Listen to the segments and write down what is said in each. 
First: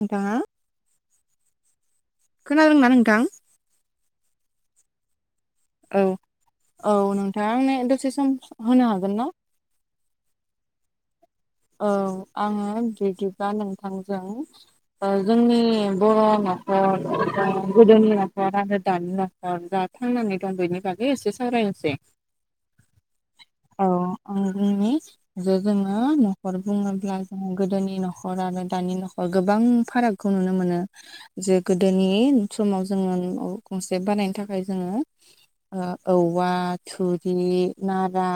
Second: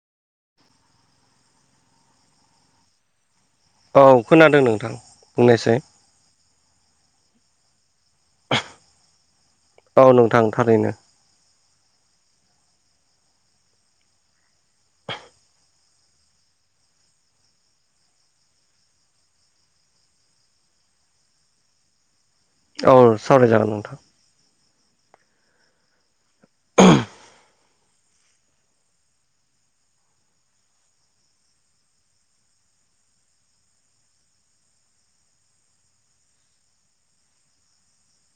नोंथाङा खोनादोंना नोंथां? औ खोनादों नोंथां बुंनायसाय औ औ नोंथाङा आंनो दसे सम होनो हागोन ना? औ नोंथां थारैनो औ आङो बिदिबा नोंथांजों ओ जोंनि बर' नखर जों गोदोनि नखर आरो दानि नखर अ दा थांनानै दं बेनि बागै एसे सावरायनोसै औ सावराय जागोन औ नोंथां आं बुंनि जे जोङो न'खर बुङोब्ला जों गोदोनि न'खर आरो दानि न'खराव गोबां फारागखौ नुनो मोनो। जे गोदोनि समाव जोङो न' गंसे बानायनो थाखाय जोङो ओ औवा थुरि नारा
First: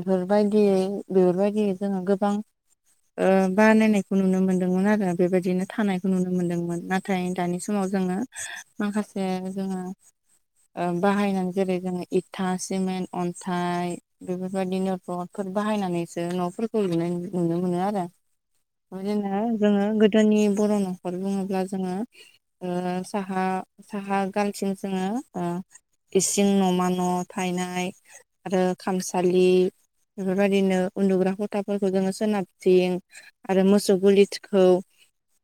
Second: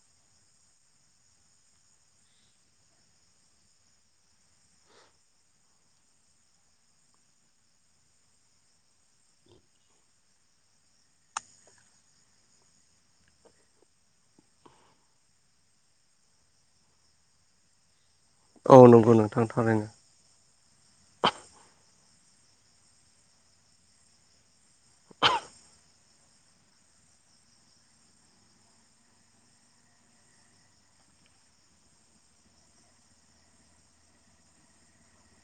बेफोरबायदियै बेफोरबायदि जोङो गोबां ओ बानायनायखौ नुनो मोन्दोंमोन आरो बेबायदिनो थानायखौ नुनो मोन्दोंमोन ना थाय दानि समाव जोङो माखासे जोङो ओ बाहायनान जेरै जोङो इथा सिमेन्ट अन्थाइ बेफोरबायदिनो रद फोर बाहायनानैसो न'फोरखौ लुनाय नु नुनो मोनो आरो औ नंगौ बिदिनो नोंथां थारैनो जोंङो गो दोनि बर' न'खर बुङोब्ला जोंङो ओ साहा साहा गालथिं जोंङो इसिं न'मा न' थायनाय आरो खामसालि बेफोरबायदिनो उन्दुग्रा गथाफोर खौ जोंङो सोनाबथिं आरो मोसौ गुलिखौ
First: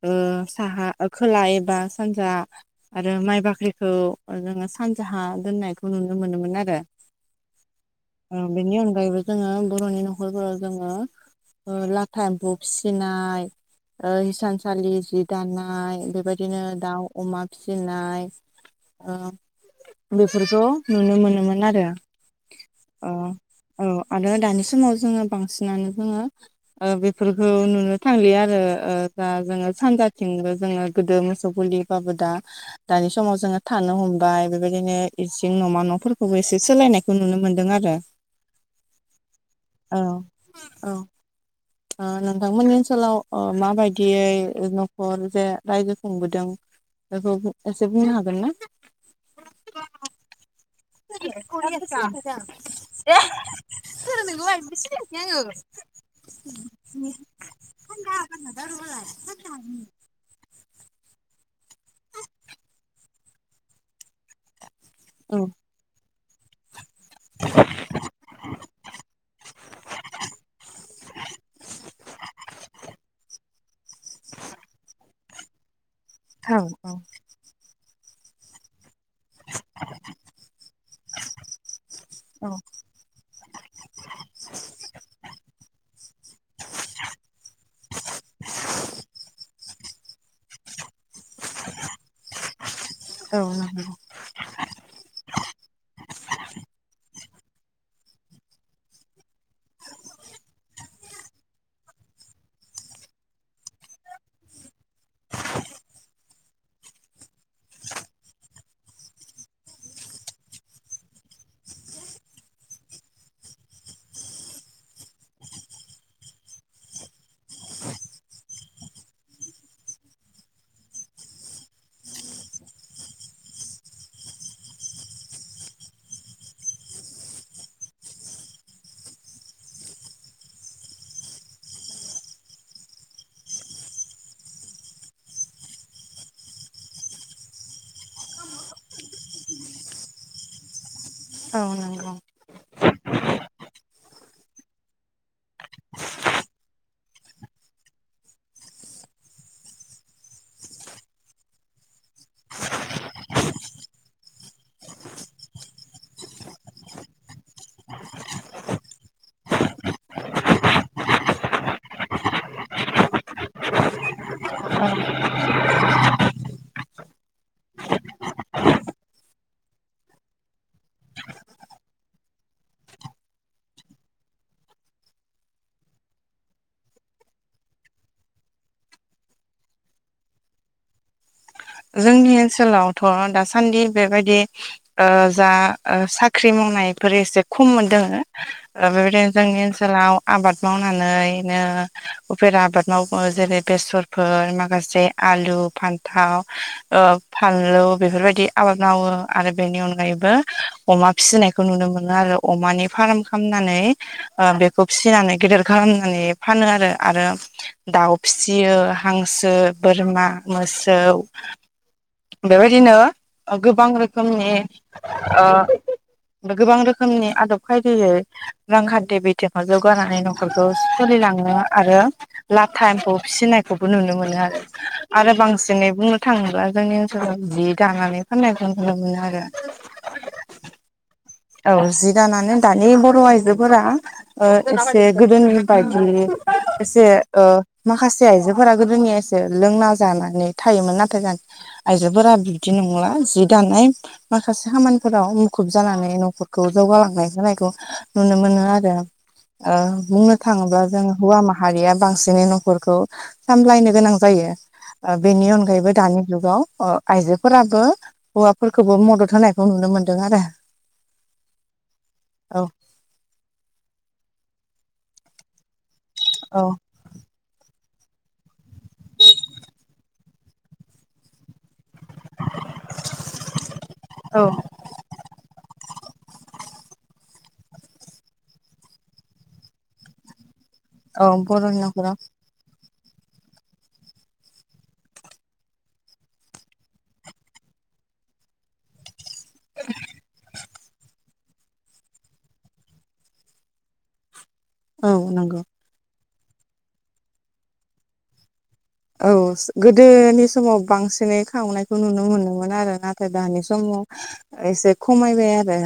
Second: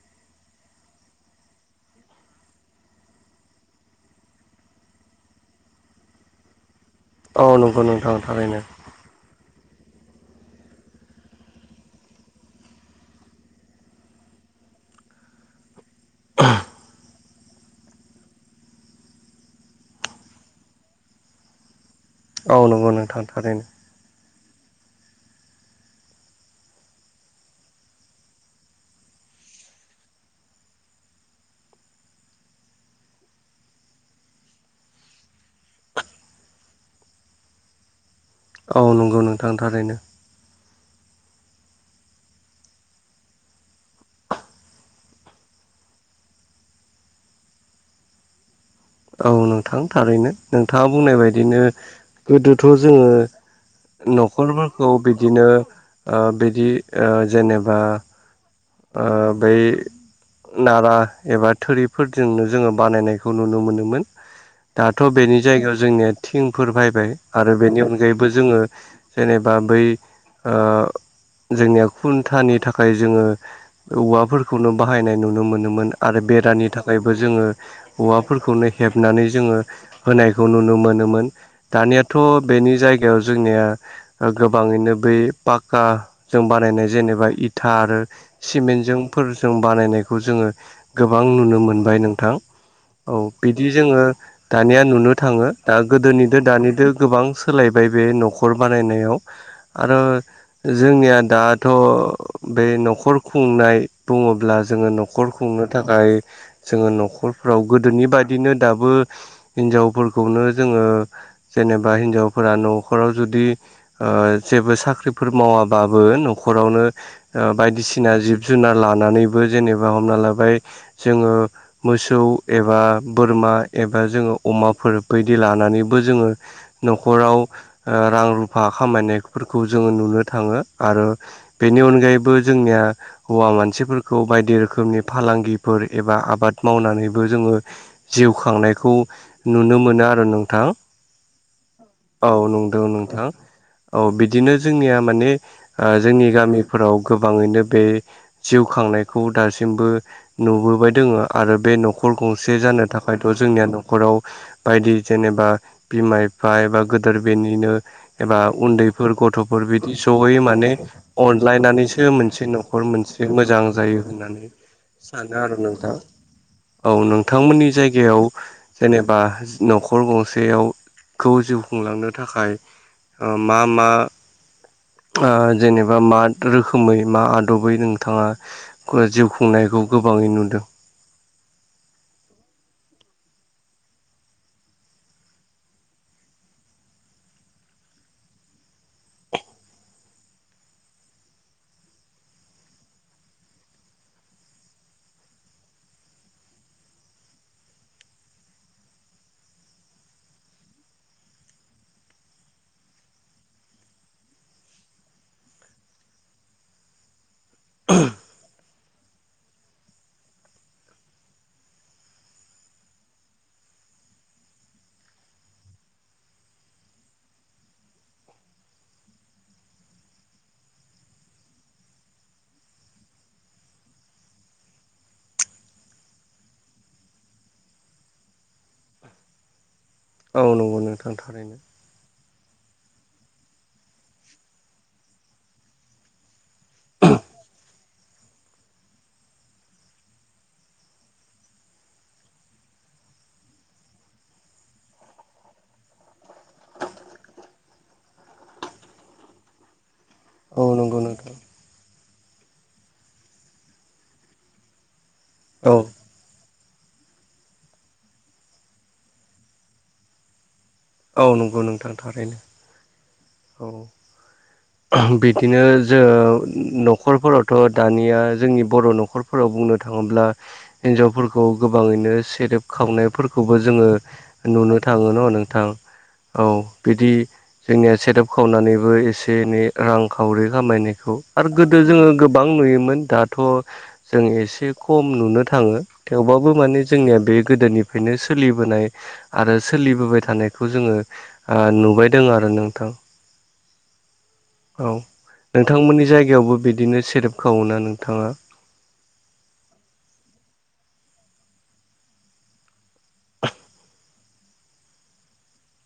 ओ साहा खोला एबा सानजा आरो माइ बाख्रिखौ जोंङो सानजाहा दोननायखौ नुनो मोनोमोन आरो। औ नंगौ नोंथां थारैनो बेनि अनगायैबो जोंङो बर'नि न'खरफोरा जोंङो लाथा एमफौ फिसिनाय ओ हिसानसालि जि दानाय बेबायदिनो दाउ अमा फिसिनाय ओ बेफोरखौ नुनो मोनोमोन आरो। औ नंगौ नोंथां थारैनो औ आरो दानि समाव जोंङो बांसिनानो जोंङो ओ बेफोरखौ नुनो थांलि आरो दा जोंङो सानजाथिंबो जोंङो गोदो मोसौ गलि ओमबाबो दा दानि समाव जोंङो थानो हमबाय बेबायदिनो इसिं न'मा न'फोरखौबो एसे सोलायनाय खौ नुनो मोन्दों आरो। औ नंगौ नोंथां औ थारैनो औ ओ नोंथांमोननि ओनसोलाव माबायदियै न'खर जे रायजो खुंबोदों। बेखौ एसे बुंनो हागोन ना। औ नोंथां थारैनो नोंथाङा बुंनाय बायदिनो गोदोथ' जोंङो न'खरफोरखौ बिदिनो बिदि जेनेबा ओ बै नारा एबा थोरि फोरजोंनो जोंङो बानायनायखौ नुनो मोनोमोन दाथ' औ बेनि जायगायाव जोंनिया थिंफोर बायबाय आरो बेनि अनगायैबो जोंङो जेनेबा बै जोंनिया खुन्थानि थाखाय जोंङो औवाफोरखौनो बाहायनाय नुनो मोनोमोन आरो औ बेरनि थाखायबो जोंङो औवाफोरखौनो हेबनानै जोंङो होनायखौ नुनो मोनोमोन दानियाथ' औ बेनि जायगायाव जोंनिया ओ गोबाङैनो बै पाक्काजों बानायनाय जेनेबा इथा आरो सिमेन्टजोंफोरजों बानायनायखौ जोंङो गोबां नुनो मोनबाय नोंथां औ औ बिदि नंगौ जोंङो दानिया नुनो थाङो दा गोदोनिजों दानिजों गोबां सोलायबाय बे न'खर बानायनायाव आरो जोंनिया दाथ' बे न'खर खुंनाय बुङोब्ला जोंङो न'खर खुंनो थाखाय जोंङो न'खरफ्राव गोदोनि बायिनो दाबो हिनजावफोरखौनो जोंङो जेनेबा हिनजावफोरा न'खराव जुदि ओ जेबो साख्रिफोर मावाबाबो न'खरावनो बायदिसि ना जिब जुनार लानानैबो जेनेबा हमना लाबाय जोंङो मोसौ एबा बोरमा एबा जोंङो अमाफोर बायदि लानानैबो जोंङो न'खराव रां रुफा खामायनायफोरखौ जोंङो नुनो थाङो आरो बेनि अनगायैबो जोंनिया हौवा मानसिफोरखौ बायदि रोखोमनि फालांगिफोर एबा आबाद मावनानैबो जोंङो जिउ खांनायखौ नुनो मोनो आरो नोंथां। औ नंगौ औ नंदों नोंथां औ बिदिनो जोंनिया माने जोंनि गामिफोराव गोबाङैनो बे जिउ खांनायखौ दासिमबो नुबोबाय दोङो आरो बे न'खर गंसे जानो थाखायथ' जोंनिया न'खराव बायदि जेनेबा बिमा बिफा एबा गोदोर बेनिनो एबा उन्दैफोर गथ'फोर बिदि जयै माने अनलायनानैसो मोनसे न न'खर मोनसे मोजां जायो होननानै सानो आरो नोंथां। औ नोंथांमोननि जायगायाव जेनेबा न'खर गंसेयावखौ जिउ खुंलांनो थाखाय ओ मा मा जेनेबा मा रोखोमै मा दबै नोंथाङा जिउ खुंनायखौ गोबाङै नुदों। जोंनि ओनसोलावथ' दासान्दि बेबायदि ओ जा ओ साख्रि मावनायफोर एसे खम मोनदों। ओ बेबायदिनो जोंनि ओनसोलाव आबाद मावनानैनो उफेर आबाद मावो जेरै बेसरफोर माखासे आलु फान्थाव। ओ फानलु बेफोरबायदि आबाद मावो आरो बेनि अनगायैबो अमा फिनायखौ नुनो मोनो आरो अमानि फार्म खालामनानै ओ बेखौ फिनानै गेदेर खालामनानै फानो आरो आरो दाउ फियो हांसो बोरमा मोसौ। बेबायदिनो गोबां रोखोमनि ओ गोबां रोखोमनि आदब खायदायै रांखान्थि बिथिङाव जौगानानै न'खरखौ सोलिलाङो आरो लाथा एम्फौ फिनायखौबो नुनो मोनो आरो आरो बांसिनै बुंनो थाङोब्ला जोंनि ओनसोलाव जि दानानै फाननायखौ नुनो मोनो आरो। औ नंगौ नोंथां थारैनो। औ जि दानानै दानि बर' आयजोफोरा ओ एसे गोदोनि बायदि एसे ओ माखासे आइजोफोरा गोदोनिया लोंना जानानै थायोमोन नाथाय [unintelligible] आइजोफोरा बिदि नंला जि दानाय माखासे खामानिफोराव मुखुब जानानै न खौ जौगालांनाय होनायखौ नुनो मोनो आरो। ओ बुंनो औ थाङोब्ला नंगौ जों नोंथां हौवा माहारिया बांसिनै न'खरखौ सामलायनो गोनां जायो ओ बेनि औ अनगायैबो दानि जुगाव ओ आइजोफोराबो हौवाफोरखौबो मदद होनायखौ नुनो मोनदों आरो। औ नंगौ नोंथां थारैनो। औ। औ बिदिनो जो औ न'खरफोरावथ' दानिया जोंनि बर' न'खरफोराव बुंनो थाङोब्ला हिनजावफोरखौ गोबाङैनो सेरेब खावनायफोरखौबो जोङो औ नुनो थाङो न' नोंथां औ बिदि जोंनिया सेरेप खावनानैबो एसे एनै रां खावरि खामायनायखौ औ आरो गोदो बर'नि जोङो न'खराव गोबां नुयोमोन दाथ' जों एसे खम नुनो थाङो। थेवबाबो माने जोंनिया बे गोदोनिफ्रायनो सोलिबोनाय आरो सोलिबोबाय थानायखौ जोङो ओ नुबायदों आरो नोंथां। औ नोंथांमोननि जायगायावबो बिदिनो सेरेप खावोना नोंथाङा। औ गोदोनि समाव बांसिनै खावनायखौ नुनो मोनोमोन आरो नाथाय दानि समाव एसे खमायबाय आरो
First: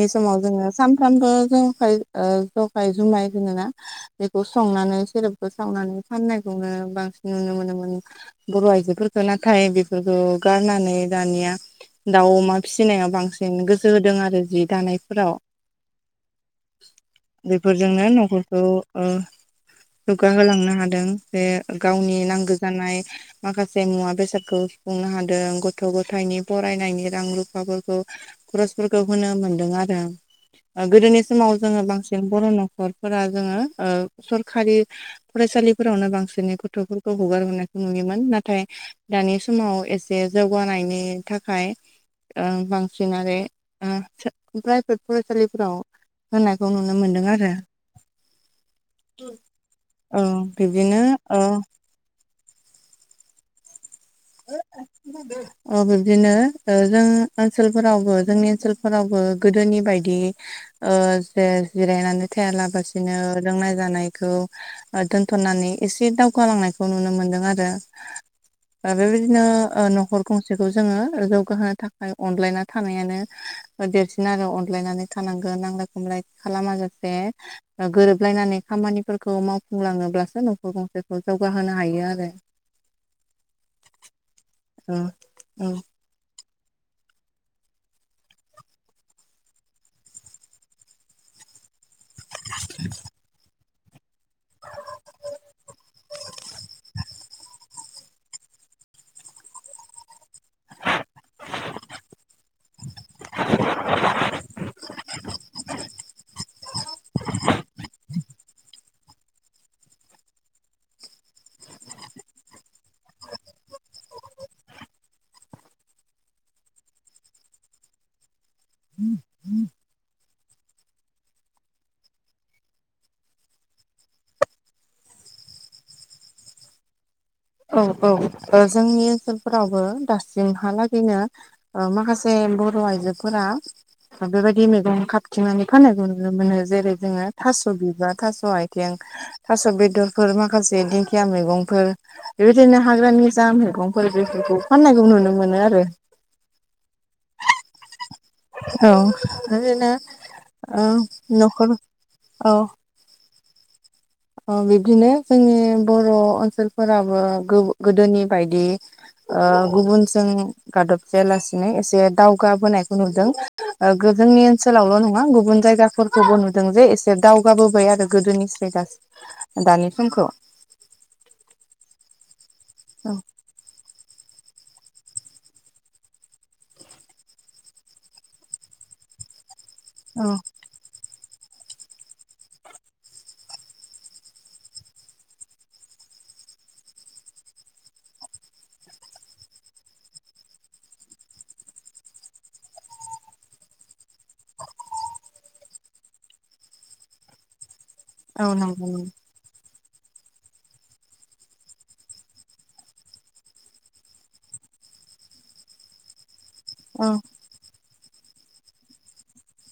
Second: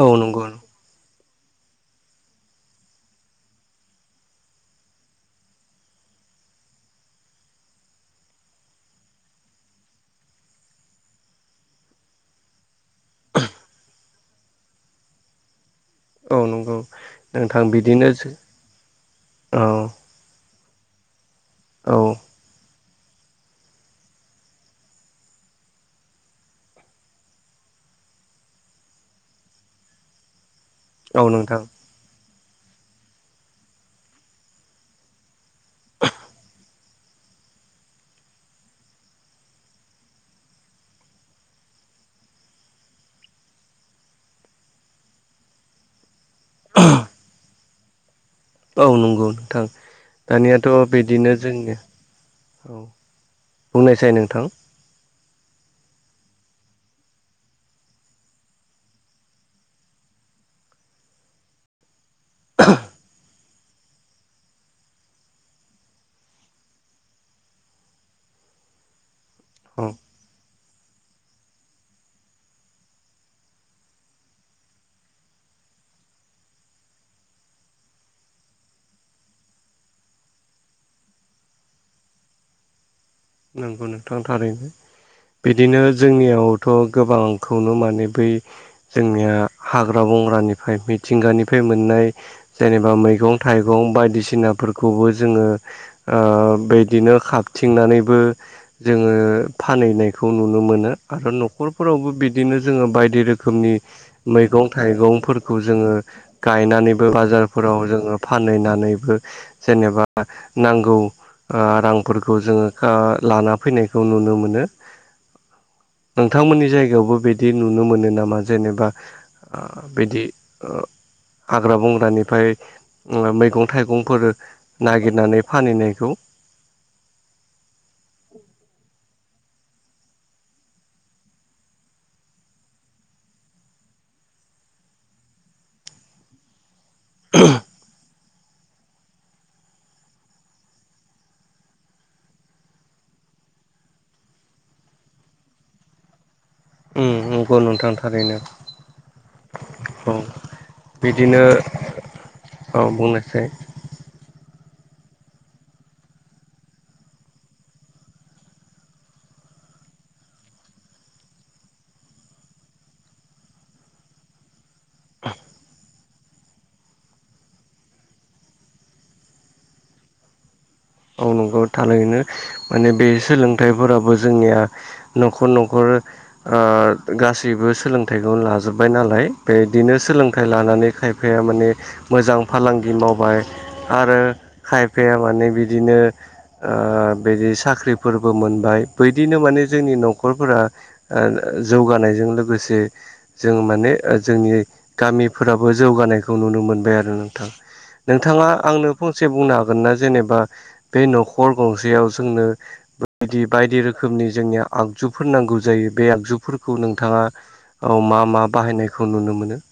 औ समाव नंगौ जोङो सानफ्रामबो जखाय ओ जखाय जुमाय [unintelligible] ना बेखौ संनानै सेरेबखौ सावनानै फाननायखौनो बांसिन नुनो मोनोमोन बर' आइजोफोरखो नाथाय बेफोरखौ गारनानै दानिया दाउ अमा फिनाया बांसिन गोसो होदों आरो जि दानायफोराव। औ नंगौ नोंथां बेफोरजोंनो बिदिनो न'खरखौ ओ औ जुगा होलांनो हादों जे औ गावनि नांगौ जानाय माखासे मुवा बेसादखौ सुफुंनो हादों गथ' गथायनि फरायनायनि रां रुफाफोरखौ खरसफोरखौ होनो मोनदों आरो गोदोनि औ समाव नोंथां जोङो बांसिन जों बर' न'खरफोरा जोङो ओ सरखारि फरायसालिफोरावनो बांसिनै गथ'फोरखौ हगारहरायखौ नुयोमोन नाथाय दानि समाव एसे जौगानायनि थाखाय ओं बांसिन आरो ओ प्राइभेट फरायसालिफोराव होनायखौ नुनो मोनदों आरो। औ नंगौ नोंथां औ दानियाथ' बिब्दिनो बिदिनो ओ जोंनि औ बुंनायसाय नोंथां। [inaudible] अ बिब्दिनो ओ जों ओनसोलफोरावबो जोंनि ओनसोलफोरावबो गोदोनि बायदि ओ जे जिरायनानै थायालाबासिनो लोंनाय जानायखौ दोनथ'नानै एसे दावगालांनायखौ नुनो मोनदों आरो ओ बेबायदिनो औ ओ नखर गंसेखौ जोङो जौगाहोनो थाखाय अनलायना थानायानो देरसिन आरो अनलायनानै थानांगोन नांलाय खमलाय खालामाजासे। ओ गोरोबलायनानै खामानिफोरखौ मावफुंलाङोब्लासो न'खर गंसेखौ जौगाहोनो हायो आरो। नोंगौ नोंथां थारैनो औ औ बिदिनो जोंनियावथ' गोबांखौनो माने बै जोंनिया हाग्रा बंग्रानिफ्राय मिथिंगानिफ्राय मोननाय जेनेबा मैगं थाइ गं बायदिसिनाफोरखौबो जोङो ओ बिदिनो खाबथिंनानै बो जोङो फानहैनाय खौ नुनो मोनो आरो न'खरफोरावबो बिदिनो जोङो बायदि रोखोमनि मैगं थाइगंफोरखौ जोङो गायनानैबो बाजारफोराव जोङो फानहैनानैबो जेनेबा नांगौ ओ रांफोरखौ जोङो आ लाना फैनायखौ नुनो मोनो। नोंथांमोननि जायगायावबो बिदि नुनो मोनो नामा जेनेबा आ बिदि ओ हाग्रा बंग्रानिफ्राय मैगं थाइगंफोर नागिरनानै फानहैनायखौ औ औ जोंनि ओनसोलफोरावबो दासिमहालागैनो ओ माखासे बर' आइजोफोरा बेबायदि मैगं खाबथिंनानै फाननायखौ नुनो मोनो जेरै जोङो थास' बिबार थास'हाय थिं थास' बेदरफोर माखासे दिंखिया मैगंफोर बेबायदिनो हाग्रानि जा मैगंफोर बेफोरखौ फान्नायखौ नुनो मोनो आरो। उम नंगौ नोंथां थारैनो। औ ओरैनो औ ओ बिदिनो न'खर औ। औ बुंनायसाय। ओ बिदिनो जोंनि बर' ओनसोलफोराबो गो-गोदोनि बायदि ओ गुबुनजों गादब जायालासिनो एसे दावगाबोनायखौ नुदों ओ जोंनि ओनसोलावल' नङा गुबुन जायगा फोरखौबो नुदों जे एसे दावगाबोबाय आरो गोदोनिसाय गासै दानि समखौ औ नंगौ थारैनो माने बे औ सोलोंथाइफोराबो जोंनिया न'खर न'खर ओ गासैबो सोलोंथाइखौनो लाजोब्बाय नालाय। बेदिनो सोलोंथाइ लानानै खाय फाया माने मोजां फालांगि मावबाय आरो खायफाया माने बिदिनो ओ बिदि साख्रिफोरबो मोनबाय बैदिनो माने जोंनि न'खरफोरा ओ ओ जौगानायजों लोगोसे जों माने ओ जोंनि गामिफोराबो जौगानायखौ नुनो मोनबाय आरो नोंथां। औ नोंथाङा नंगौ आंनो नंगौ फंसे बुंनो हागोनना जेनेबा बे न'खर गंसेयाव जोंनो बिदि बायदि रोखोमनि जोंनिया आगजुफोर नांगौ जायो बे आगजुफोर खौ औ नोंथाङा मा मा बाहायनायखौ नुनो मोनो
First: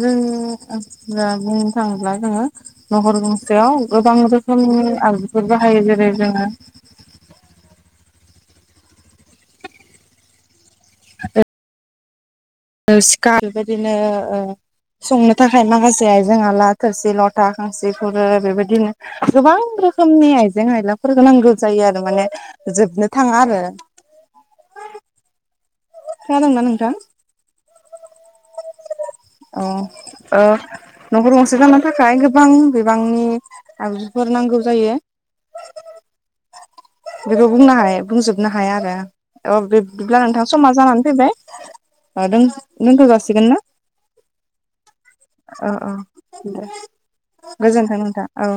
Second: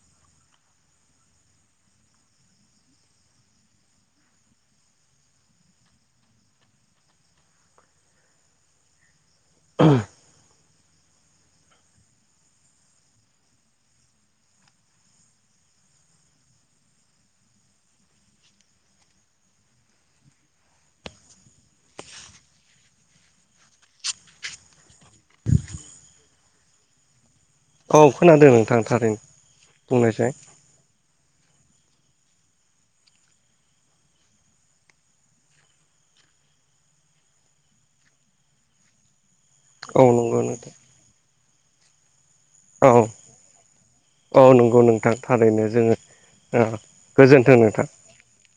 जों [unintelligible] बुंनो थाङोब्ला जोङो नखर गंसेयाव गोबां रोखोमनि आगजुफोर बाहायो जेरै जोङो [unintelligible] ओ सिखा बेबायदिनो ओ संनो थाखाय माखासे आयजेंहा आला थोरसि लथा खांसि खुरै बेबायदिनो गोबां रोखोमनि आइजें आयलाफोर नांगौ जायो आरो माने जोबनो थाङा आरो। खोनादोंना नोंथां? औ खोनादों नोंथां थारैनो औ बुंनायसाय। ओ न'खर गंसे जानो थाखाय गोबां बिबांनि आगजुफोर नांगौ जायो। बेखौ बुंनो हाय बुंजोबनो हाया आरो। औ बिब्दिब्ला नोंथां समा जानानै फैबाय औ दोनथ' जासिगोन ना? औ नंगौ नोंथां थारैनो औ औ जोङो ओ दे गोजोनथों नोंथां औ।